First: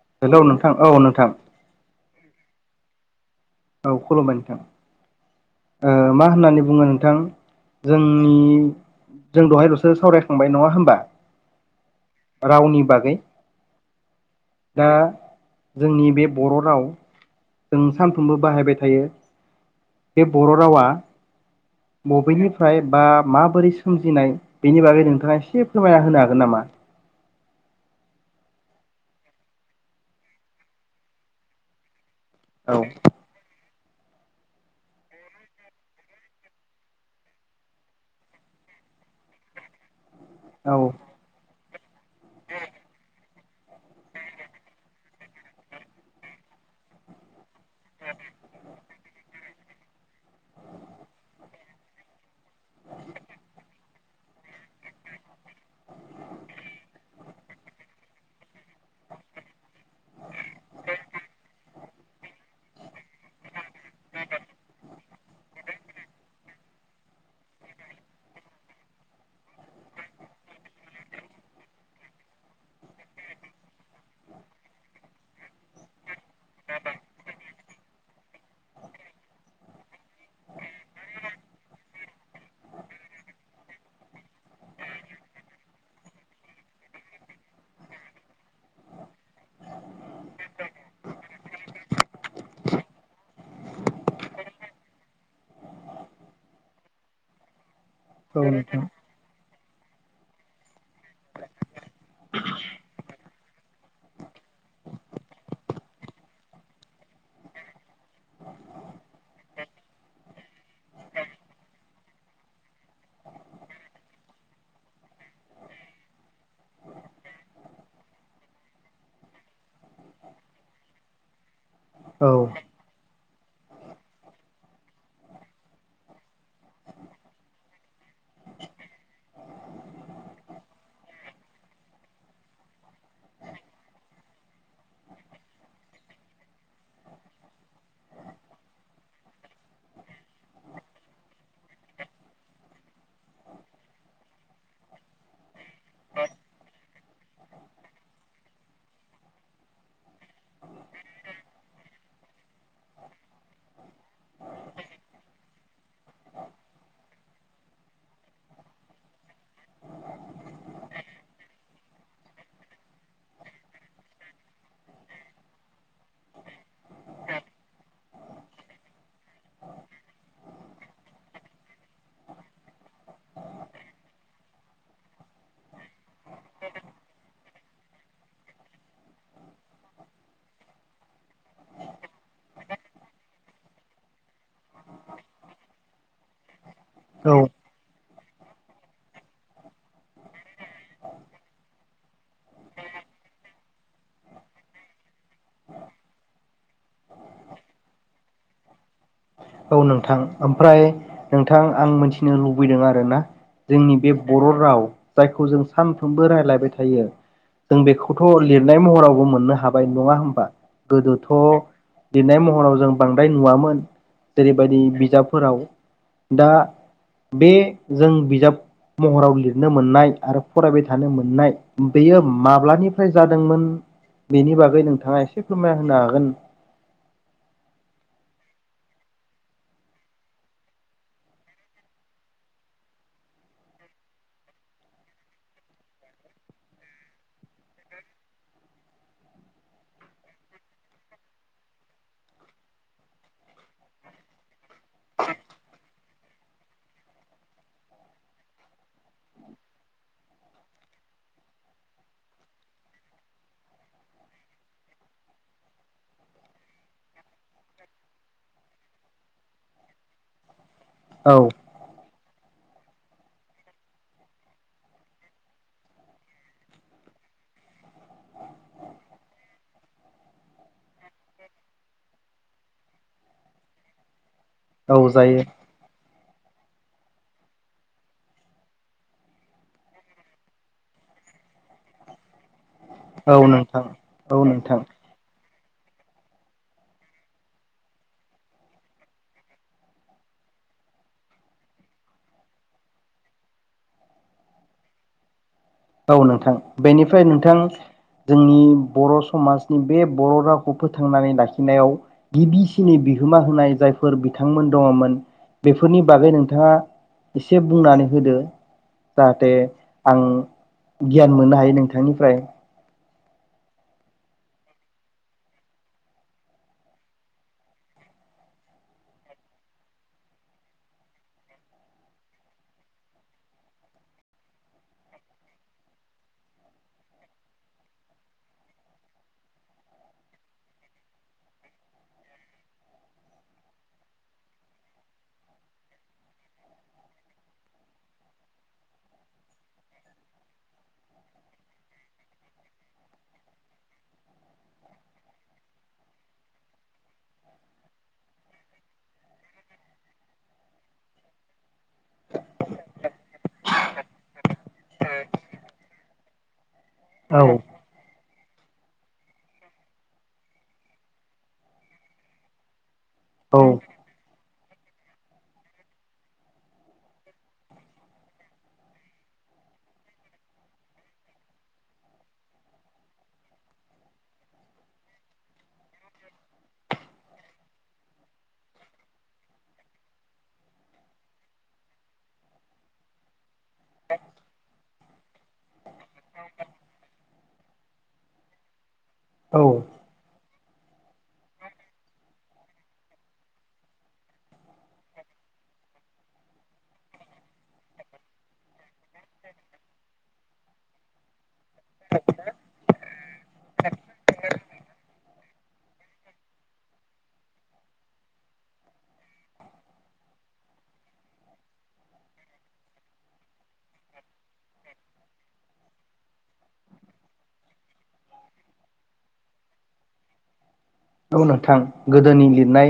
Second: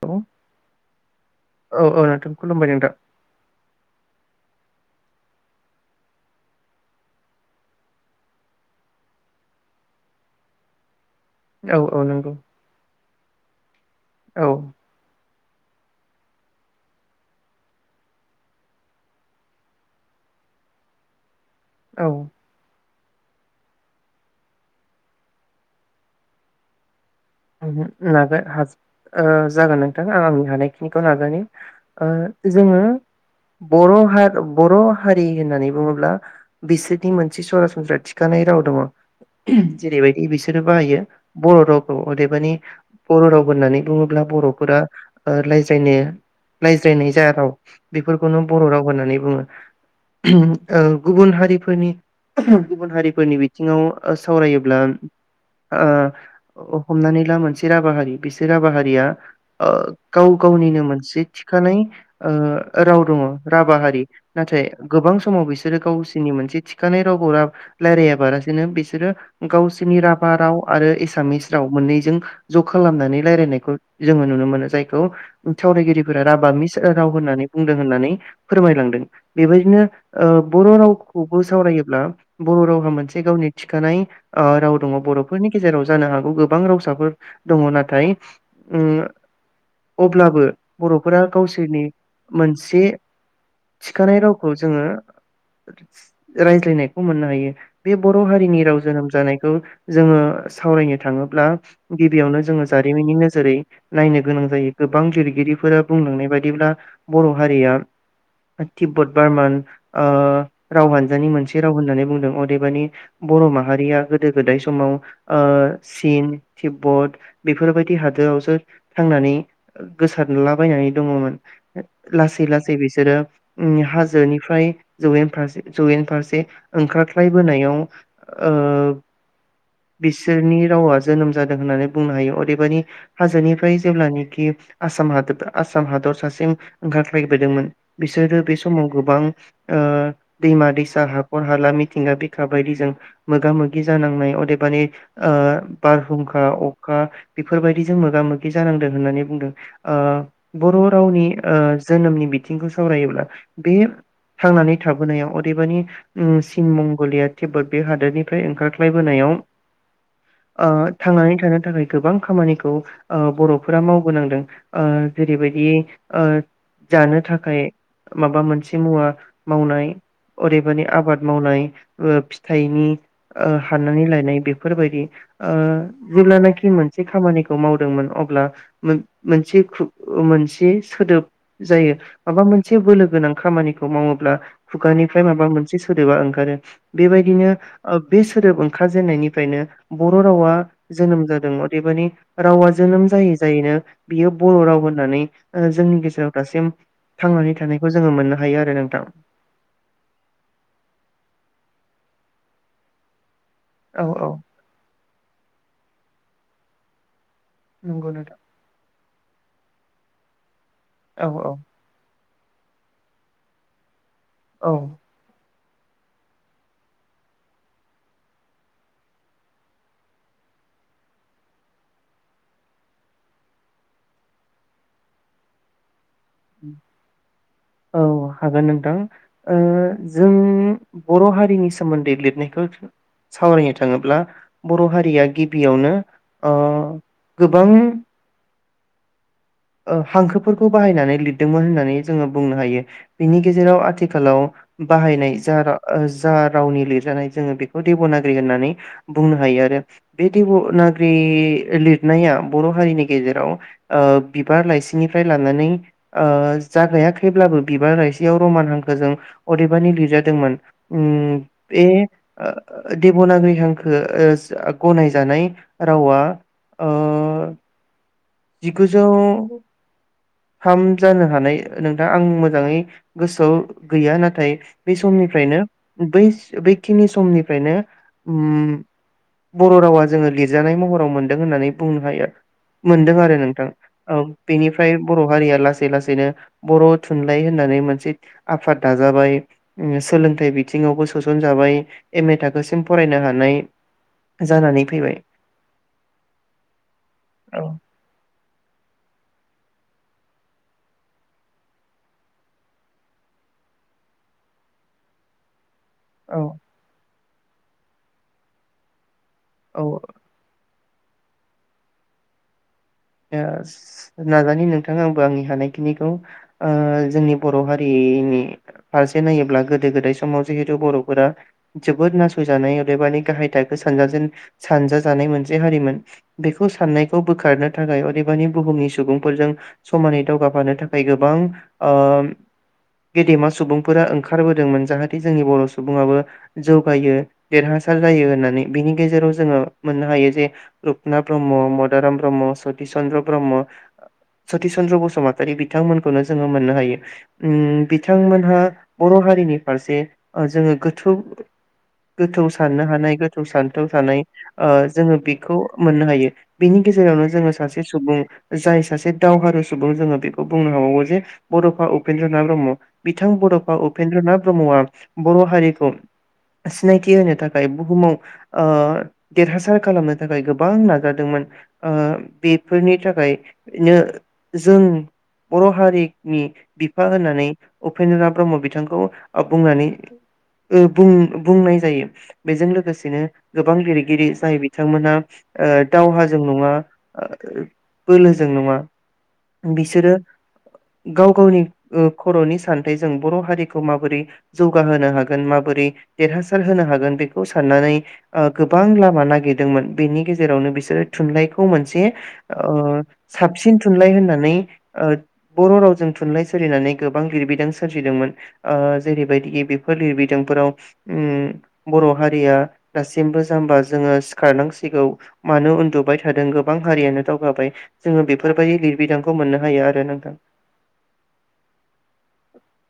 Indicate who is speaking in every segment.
Speaker 1: औ औ
Speaker 2: हेलौ नोंथां औ नोंथां
Speaker 1: औ नोंथां खुलुमबाय नोंथां।
Speaker 2: औ खुलुमबाय नोंथां। ओ मा होननानै बुङो नोंथां जोंनि जों दहायल'सो सावरायखांबाय नङा होमबा
Speaker 1: औ औ नंगौ
Speaker 2: रावनि बागै
Speaker 1: औ
Speaker 2: दा जोंनि बे बर' राव जों सानफ्रोमबो बाहायबाय थायो। बे बर' रावा
Speaker 1: ओहो
Speaker 2: बबेनिफ्राय बा माबोरै सोमजिनाय बेनि बागै नोंथाङा एसे फोरमायना होनो हागोन नामा?
Speaker 1: [unintelligible] ओ जागोन नोंथां आं आंनि हानायखिनिखौ नाजानि ओ
Speaker 2: औ
Speaker 1: जोङो बर' हा बर' हारि होननानै बुङोब्ला बिसोरनि मोनसे सरासनस्रा थिखानाय राव दङ जेरैबाय दि बिसोरो बाहायो बर' राव अदेबानि बर' राव होननानै बुङोब्ला बर'फोरा ओ रायज्रायनो रायज्रायनाय जा राव बेफोरखौनो बर' राव होननानै बुङो। ओ गुबुन हारिफोरनि गुबुन हारिफोरनि बिथिङाव सावरायोब्ला हमनानै ला मोनसे राभा हारि बिसोर राभा हारिया ओ गाव गावनिनो मोनसे थिखानाय ओ राव दङ राभा हारि नाथाय गोबां समाव बिसोरो गावसोरनि मोनसे थिखानाय रावखौ रायलायाबालासिनो बिसोरो गावसिनि राभा राव आरो एसामिस राव मोननैजों ज' खालामनानै रायलायनायखौ जोङो नुनो मोनो जायखौ सावरायगिरिफोरा राभा मिस राव होननानै बुंदों होननानै फोरमायलांदों बेबायदिनो ओ बर' रावखौबो सावरायोब्ला बर' रावहा मोनसे गावनि थिखानाय ओ राव दङ बर'फोरनि गेजेराव जानो हागौ गो बां रावसाफोर दङ नाथाय ओम अब्लाबो बर'फोरा गावसोरनि मोनसे थिखानाय रावखौ जोङो रायज्लायनायखौ मोननो हायो। बे बर'
Speaker 2: औ
Speaker 1: हारिनि राव
Speaker 2: नोंथां
Speaker 1: जोनोम जानायखौ जोङो सावरायनो थाङो ब्ला गिबियावनो जोङो जारिमिननि नोजोरै नायनो गोनां जायो गोबां लिरगिरिफोरा बुंलांनाय बायदिब्ला बर' हारिया तिब्बत बारमान ओ राव हान्जानि मोनसे राव होननानै बुंदों अदेबानि बर' माहारिया गोदो गोदाय समाव ओ चिन तिब्बत बेफोरबायदि हादोरावसो थांनानै गोसारलाबायनानै दङमोन।
Speaker 2: औ
Speaker 1: लासै लासै बिसोरो ओम हाजोनिफ्राय जयेन फारसे जयेन फारसे ओंखारस्लायबोनायाव ओ बिसोरनि रावा जोनोम जादों होननानै बुंनो हायो अदेबानि हाजोनिफ्राय जेब्लानोखि आसाम हादोद आसाम हादर सासेम ओंखारख्लायबोदोंमोन बिसोरो बे समाव गोबां दैमा दैसा हाखर हाला मिथिंगा बिखा बायदिजों मोगा मोगि जानांनाय अदेबानि ओ बारहुंखा अखा बेफोरबायदिजों मोगा मोगि जानांदों होननानै बुंदों ओ बर' रावनि ओ जोनोमनि बिथिंखौ सावरायोब्ला बे थांनानै थाबोनायाव अदैबानि चिन मंगलिया तिब्बत बे हादोरनिफ्राय ओंखारख्लायबोनायाव ओ थांनानै थानो थाखाय गोबां खामानिखौ ओ बर'फोरा मावबोनांदों ओ जेरैबायदि ओ जानो थाखाय माबा मोनसे मुवा मावनाय अदेबानि आबाद मावनाय फिथाइनि ओ हाननानै लायनाय बेफोरबायदि ओ जेल्लानाखि मोनसे खामानिखौ मावदोंमोन अब्ला मोनसे मोनसे सोदोब जायो माबा मोनसे बोलो गोनां खामानिखौ मावोब्ला खुगानिफ्राय माबा मोनसे सोदोबा ओंखारो।
Speaker 2: औ
Speaker 1: बेबायदिनो बे सोदोब ओंखारजेननायनिफ्रायनो बर' रावा जोनोम जादों अदेबानि रावा जोनोम जायै जायैनो बियो बर' राव होननानै जोंनि गेजेराव दासिम थांनानै थानायखौ जोङो मोननो हायो आरो नोंथां।
Speaker 2: औ नोंथां ओमफ्राय नोंथां आं मिथिनो लुबैदों आरोना जोंनि
Speaker 1: औ
Speaker 2: बे
Speaker 1: औ
Speaker 2: बर' राव जायखौ जों सानफ्रोमबो रायलायबाय थायो। जों
Speaker 1: नंगौ
Speaker 2: बेखौथ'
Speaker 1: नोंथां
Speaker 2: लिरनाय महराव मोननो हाबाय नङा होमबा?
Speaker 1: औ
Speaker 2: गोदोथ'
Speaker 1: औ
Speaker 2: लिरनाय महराव जों बांद्राय नुवामोन।
Speaker 1: औ
Speaker 2: जेरैबायदि बिजाबफोराव दा बे जों बिजाब महराव लिरनो मोननाय आरो फरायबाय थानो मोननाय बेयो माब्लानिफ्राय जादोंमोन बेनि बागै नोंथाङा एसे फोरमायना होनो हागोन?
Speaker 1: औ हागोन नोंथां जों बर' हारिनि सोमोन्दै लिरनायखौ सावरायनो थाङोब्ला बर' हारिया गिबियावनो अ गोबां हांखोफोरखौ बाहायनानै लिरदोंमोन होननानै जोङो बुंनो हायो बिनि गेजेराव आथिखालाव बाहायनाय जा रावनि लिरजानाय जोङो बेखौ देब'नागिरि होननानै बुंनो हायो आरो बे देब'नागिरि लिरनाया बर' हारिनि गेजेराव बिबार लाइसिनिफ्राय लानानै जागायाखैब्लाबो बिबार लाइसियाव रमान हांखोजों अदेबानि लिरजादोंमोन। उम
Speaker 2: औ
Speaker 1: ए देब'नागिरि हांखो गनायजानाय रावा ओ जिगुजौ थाम जानो हानाय नोंथां आं मोजाङै गोसोआव गैया नाथाय बे
Speaker 2: औ जायो
Speaker 1: समनिफ्रायनो बै बैखिनि समनिफ्रायनो बर' रावा जोङो लिरजानाय महराव मोनदों होननानै बुंनो हायो मोनदों आरो। नोंथां औ बेनिफ्राय बर' हारिया लासै लासैनो बर' थुनलाइ होननानै मोनसे आफाद दाजाबाय सोलोंथाइ बिथिङावबो सोसनजाबाय एम ए थाखोसिम फरायनो हानाय जानानै फैबाय।
Speaker 2: औ नोंथां बेनिफ्राय नोंथां
Speaker 1: औ
Speaker 2: आंनि बर' समाजनि बे बर' रावखौ फोथांनानै लाखिनायाव गिबिसिननि बिहोमा होनाय जायफोर बिथांमोन दङमोन। बेफोरनि बागै
Speaker 1: औ
Speaker 2: नोंथाङा एसे बुंनानै होदो जाहाथे
Speaker 1: औ
Speaker 2: आं गियान मोननो हायो नोंथांनिफ्राय
Speaker 1: नाजानि नोंथां आंबो आंनि हानायखिनिखौ ओ जोंनि बर' हारिनि फारसे नायोब्ला गोदो गोदाय समाव जिहेथु बर'फोरा जोबोद नासयजानाय अदेबानि गाहाय थाखो सानजेन सानजाजानाय मोनसे हारिमोन बेखौ साननायखौ बोखारनो थाखाय अदेबानि बुहुमनि सुबुंफोरजों समानै दावगाफानो थाखाय गोबां गेदेमा सुबुंफोरा ओंखारबोदोंमोन जाहाथे जोंनि बर' सुबुंआो जौगायो देरहासार जायो होननानै बिनि गेजेराव जोङो मोननो हायो जे रुपनाथ ब्रह्म मदाराम ब्रह्म सति चन्द्र ब्रह्म सति चन्द्र बसुमतारी बिथांमोनखौनो जोङो मोननो हायो उ बिथांमोनहा बर' हारिनि फारसे जोङो गोथौ गोथौ साननो हानाय गोथौ सान्थौ थानाय जोङो बेखौ मोननो हायो। बिनि गेजेरावनो
Speaker 2: औ
Speaker 1: जोङो सुबुं जाय सासे दावहारु सुबुं जोङो बेखौ बुंनो हाबावो जे बड'फा उपेन्द्रनाथ ब्रह्म बिथां
Speaker 2: औ
Speaker 1: बड'फा उपेन्द्रनाथ ब्रह्मआ बर' हारिखौ सिनायथि होनो थाखाय बुहुमाव ओ देरहासार खालामनो थाखाय गोबां नाजादोंमोन ओह बेफोरनि थाखायनो जों बर' हारिनि बिफा होननानै उपेन्द्रनाथ ब्रह्म बिथांखौ बुंनानै बुं बुंनाय जायो बेजों लोगोसेनो गोबां लिरगिरि जाय बिथांमोनहा ओ दावहाजों नङा बोलोजों नङा
Speaker 2: औ
Speaker 1: बिसोरो गाव गावनि खर'नि सान्थायजों बर' हारिखौ माबोरै जौगाहोनो हागोन माबोरै देरहासार होनो हागोन बेखौ साननानै ओ गोबां लामा नागिरदोंमोन बेनि गेजेरावनो बिसोरो थुनलाइखौ मोनसे ओ साबसिन थुनलाइ होननानै बर' रावजों थुनलाइ सोरजिनानै गोबां लिरबिदां सोरजिदोंमोन ओ जेरैबायदि बेफोर लिरबिदांफोराव उम बर' हारिया दासिमबो जामबा जोङो सिखारनांसिगौ मानो उन्दुबाय थादों गोबां हारियानो दावगाबाय जोङो बेफोरबायदि लिरबिदांखौ मोननो हायो आरो नोंथां।
Speaker 2: औ नोंथां गोदोनि लिरनाय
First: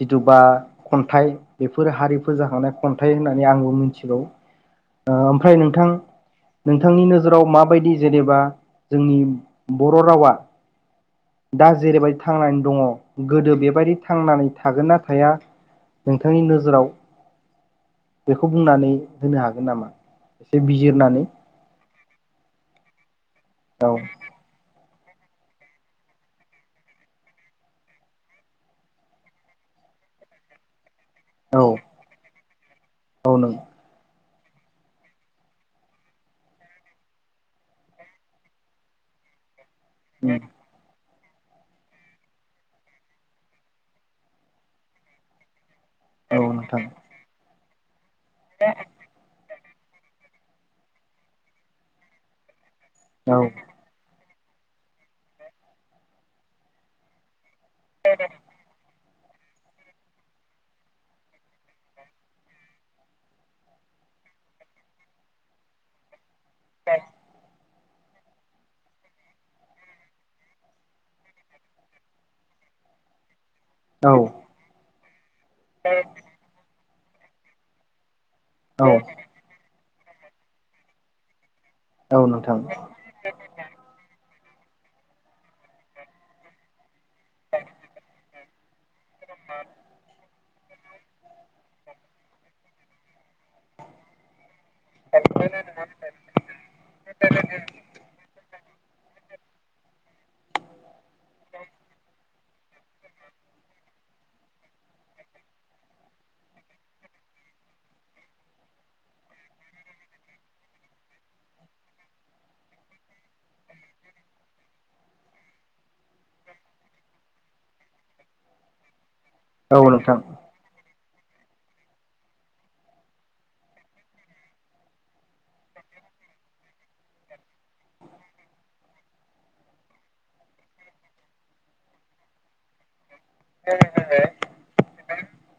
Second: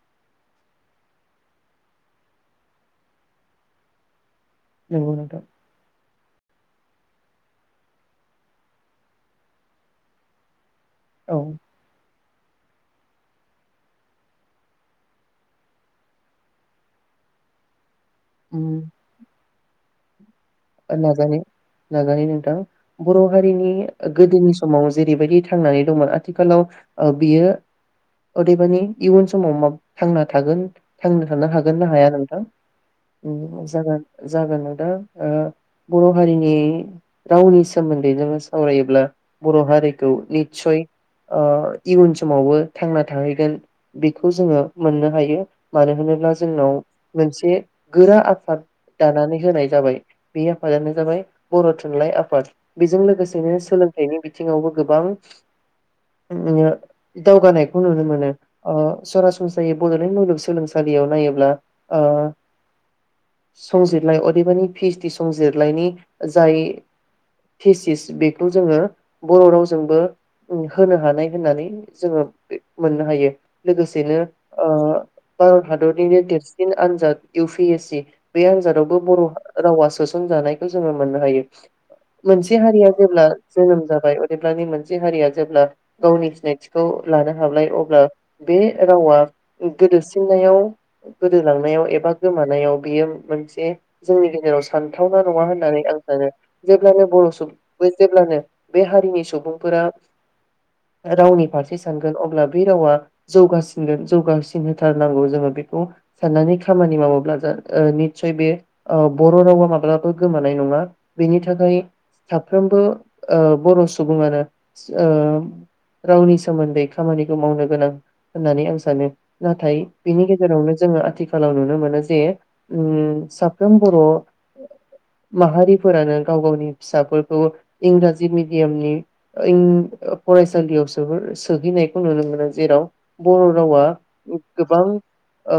Speaker 2: जिथु बा खन्थाइ बेफोर हारिफोर जाखांनाय खन्थाइ होननानै आंबो मिथिगौ। ओ ओमफ्राय नोंथां नोंथांनि नोजोराव माबायदि जेनेबा जोंनि बर' रावा
Speaker 1: औ
Speaker 2: दा जेरैबायदि थांनानै दङ गोदो बेबायदि थांनानै थागोन ना थाया नोंथांनि नोजोराव बेखौ बुंनानै होनो हागोन। नामा? एसे बिजिरनानै
Speaker 1: नाजानाय नाजानानै नोंथां बर' हारिनि
Speaker 2: औ
Speaker 1: गोदोनि समाव जेरैबायदि थांनानै दंमोन आथिखालाव बियो ओदैबानि इयुन समाव थांना थागोन। थांना थानो
Speaker 2: औ
Speaker 1: हागोन ना हाया नोंथां?
Speaker 2: औ नों
Speaker 1: जागोन। जागोन नोंथां ओ बर' हारिनि रावनि सोमोन्दै जोङो सावरायोब्ला बर' हारि निसय इयुन समावबो थांना थाहैगोन बेखौ जोङो मोननो हायो। मानो होनोब्ला
Speaker 2: औ
Speaker 1: जोंनाव
Speaker 2: नोंथां
Speaker 1: मोनसे गोरा आफाद दानानै होनाय जाबाय बे आफादानो जाबाय बर' थुनलाइ आफाद। बेजों
Speaker 2: औ
Speaker 1: लोगोसेनो सोलोंथाइनि बिथिङावबो गोबां उम दावगानाय खौ नुनो मोनो सरासनस्रायै बड'लेण्ड मुलुगसोलोंसालियाव नायोब्ला ओ संजितलइ अदेबानि फिस्टि संजिलायनि जाय फेसिस बेखौ जोङो बर' रावजोंबो होनो हानाय होननानै जोङो मोननो हायो।
Speaker 2: औ
Speaker 1: लोगोसेनो ओ बार हादरनिनो देरसिन आनजाद इउ फि एस सि। बे
Speaker 2: औ
Speaker 1: आनजादावबो बर' हौवास सोसनजानायखौ जोङो मोननो हायो।
Speaker 2: औ
Speaker 1: मोनसे
Speaker 2: नोंथां
Speaker 1: हारिया जेब्ला जोनोम जाबाय जेब्लानि मोनसे हारिया जेब्ला गावनि सिनायथिखौ लानो हाबलाय अब्ला बे रावा गोदोसिन नायाव गोदोलानायाव एबा गोमानायाव बेयो मोनसे जेराव सानथावना नङा होननानै आं सानो जेब्लानो बर' सुबुं जेब्लानो बे हारिनि सुबुंफोरा रावनि फारसे सानगोन अब्ला बे रावा जौगासिनगोन जौगासिन होथारनांगौ जोङो बेखौ साननानै खामानि मावोब्ला जा निस्सय बे बर' रावा माब्लाबो गोमानाय नङा बेनि थाखाय साफ्रोमबो ओ बर' सुबुङानो ओ रावनि सोमोन्दै खामानिखौ मावनो गोनां होननानै आं सानो। नाथाय
Speaker 2: औ नोंथां
Speaker 1: बिनि गेजेरावनो जोङो आथिखालाव नुनो मोनो जे उम साफ्रोम बर' माहारिफोरानो गाव गावनि फिसाफोरखौ इंराजि मेडियामनि फरायसालियाव सो सोहैनायखौ नुनो मोनो जेराव बर' रावा गोबां ओ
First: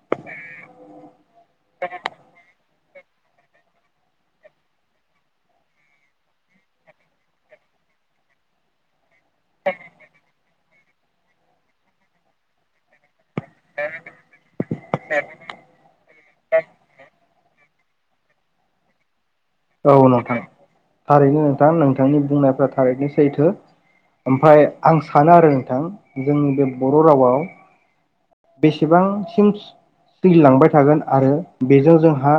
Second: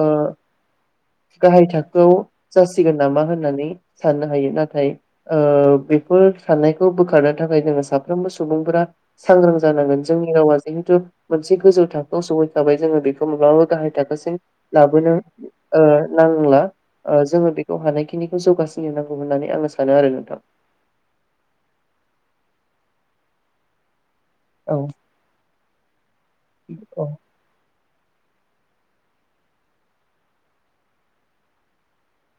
Speaker 1: गाहाय थाखोआव जासिगोन। होननानै साननो हायो नाथाय ओ बेफोर साननायखौ बोखारनो थाखाय जोङो साफ्रोमबो सुबुंफोरा सांग्रां जानांगोन जोंनि रावा जिहेथु मोनसे गोजौ थाखोआव सहैखाबाय जोङो बेखौ माब्लाबाबो गाहाय थाखोसिम लाबोनो ओ नांला ओ जोङो बे हानायखिनिखौ जौगासिनो नांगौ होननानै आङो सानो
Speaker 2: औ
Speaker 1: आरो
Speaker 2: नोंथां थारैनो नोंथां नोंथांनि बुंनायफ्राथ थारैनो सैथो। ओमफ्राय
Speaker 1: औ
Speaker 2: आं सानो आरो नोंथां जोंनि बे बर'
Speaker 1: औ
Speaker 2: रावआव बेसेबांसिम सोलिलांबाय थागोन आरो बेजों जोंहा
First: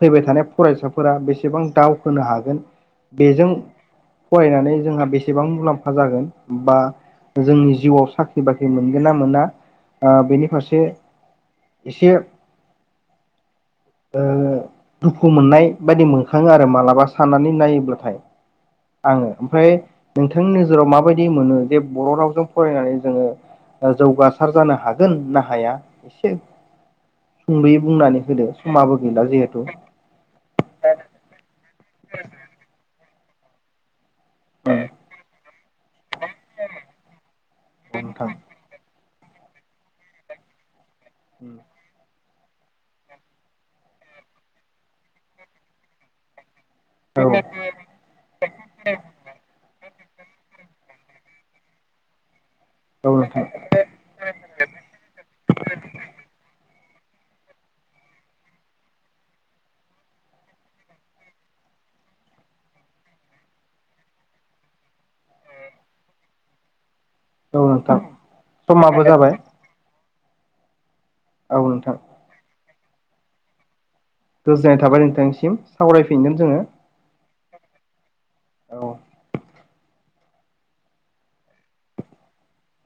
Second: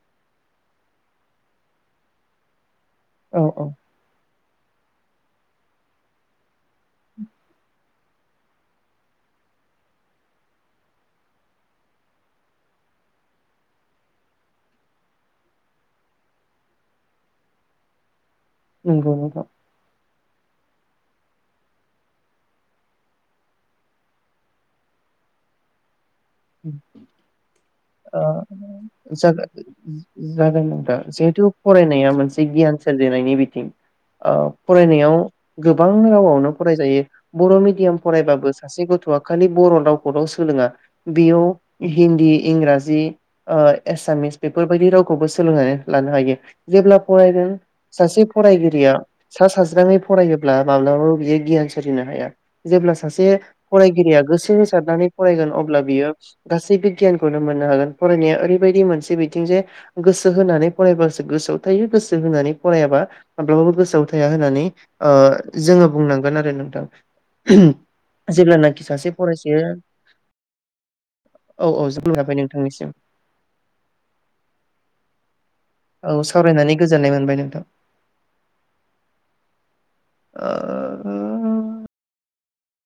Speaker 2: फैबाय थानाय फरायसाफोरा बेसेबां दावखोनो हागोन।
Speaker 1: औ
Speaker 2: बेजों
Speaker 1: औ
Speaker 2: फरायनानै जोंहा बेसेबां मुलाम्फा जागोन बा जोंनि जिउआव साख्रि बाख्रि मोनगोन ना मोना। ओ बेनि फारसे एसे दुखु मोननाय बायदि मोनखाङो आरो मालाबा साननानै नायोब्लाथाय
Speaker 1: नंगौ
Speaker 2: आङो
Speaker 1: नोंथां।
Speaker 2: ओमफ्राय नोंथांनि नोजोराव माबायदि मोनो जे बर' रावजों फरायनानै जोङो जौगासार जानो हायो हागोन ना हाया
Speaker 1: [unintelligible]
Speaker 2: एसे सुंद'यै बुंनानै होदो समाबो गैला जिहेथु
Speaker 1: [unintelligible] जिरायनि बिथिं ओ
Speaker 2: औ
Speaker 1: फरायनायाव गोबां रावावनो फरायजायो बर' मिडियाम
Speaker 2: नोंथां
Speaker 1: फरायबाबो सासे गथ'आ खालि बर' रावखौल सोलोङा बेयाव हिन्दी इंराजि ओ एसामिस बेफोरबायदि रावखौबो सोलोंनानै लानो हायो जेब्ला
Speaker 2: औ
Speaker 1: फरायदों सासे फरायगिरिया सा साज्राङै फरायोब्ला माब्लाबाबो बियो गियान सोरजिनो हाया जेब्ला सासे
Speaker 2: नोंथां
Speaker 1: फरायगिरिया गोसो होसारनानै फरायगोन अब्ला गासै बे बिगियानखौनो मोननो हागोन फरायनाया ओरैबायदि मोनसे बिथिं जे गोसो होनानै फरायबासो गोसोआव थायो गोसो होनानै फरायाबा माब्लाबाबो गोसोआव थाया होननानै ओ जोङो बुंनांगोन आरो नोंथां
Speaker 2: औ नोंथां
Speaker 1: जेब्लानाखि
Speaker 2: समाबो
Speaker 1: सासे
Speaker 2: जाबाय
Speaker 1: फरायसाया औ औ [unintelligible] नोंथांनि सिम
Speaker 2: गोजोननाय थाबाय नोंथांनिसिम
Speaker 1: औ
Speaker 2: सावरायफिनगोन
Speaker 1: सावरायनानै
Speaker 2: जोङो
Speaker 1: गोजोननाय मोनबाय नोंथां
Speaker 2: औ
Speaker 1: औ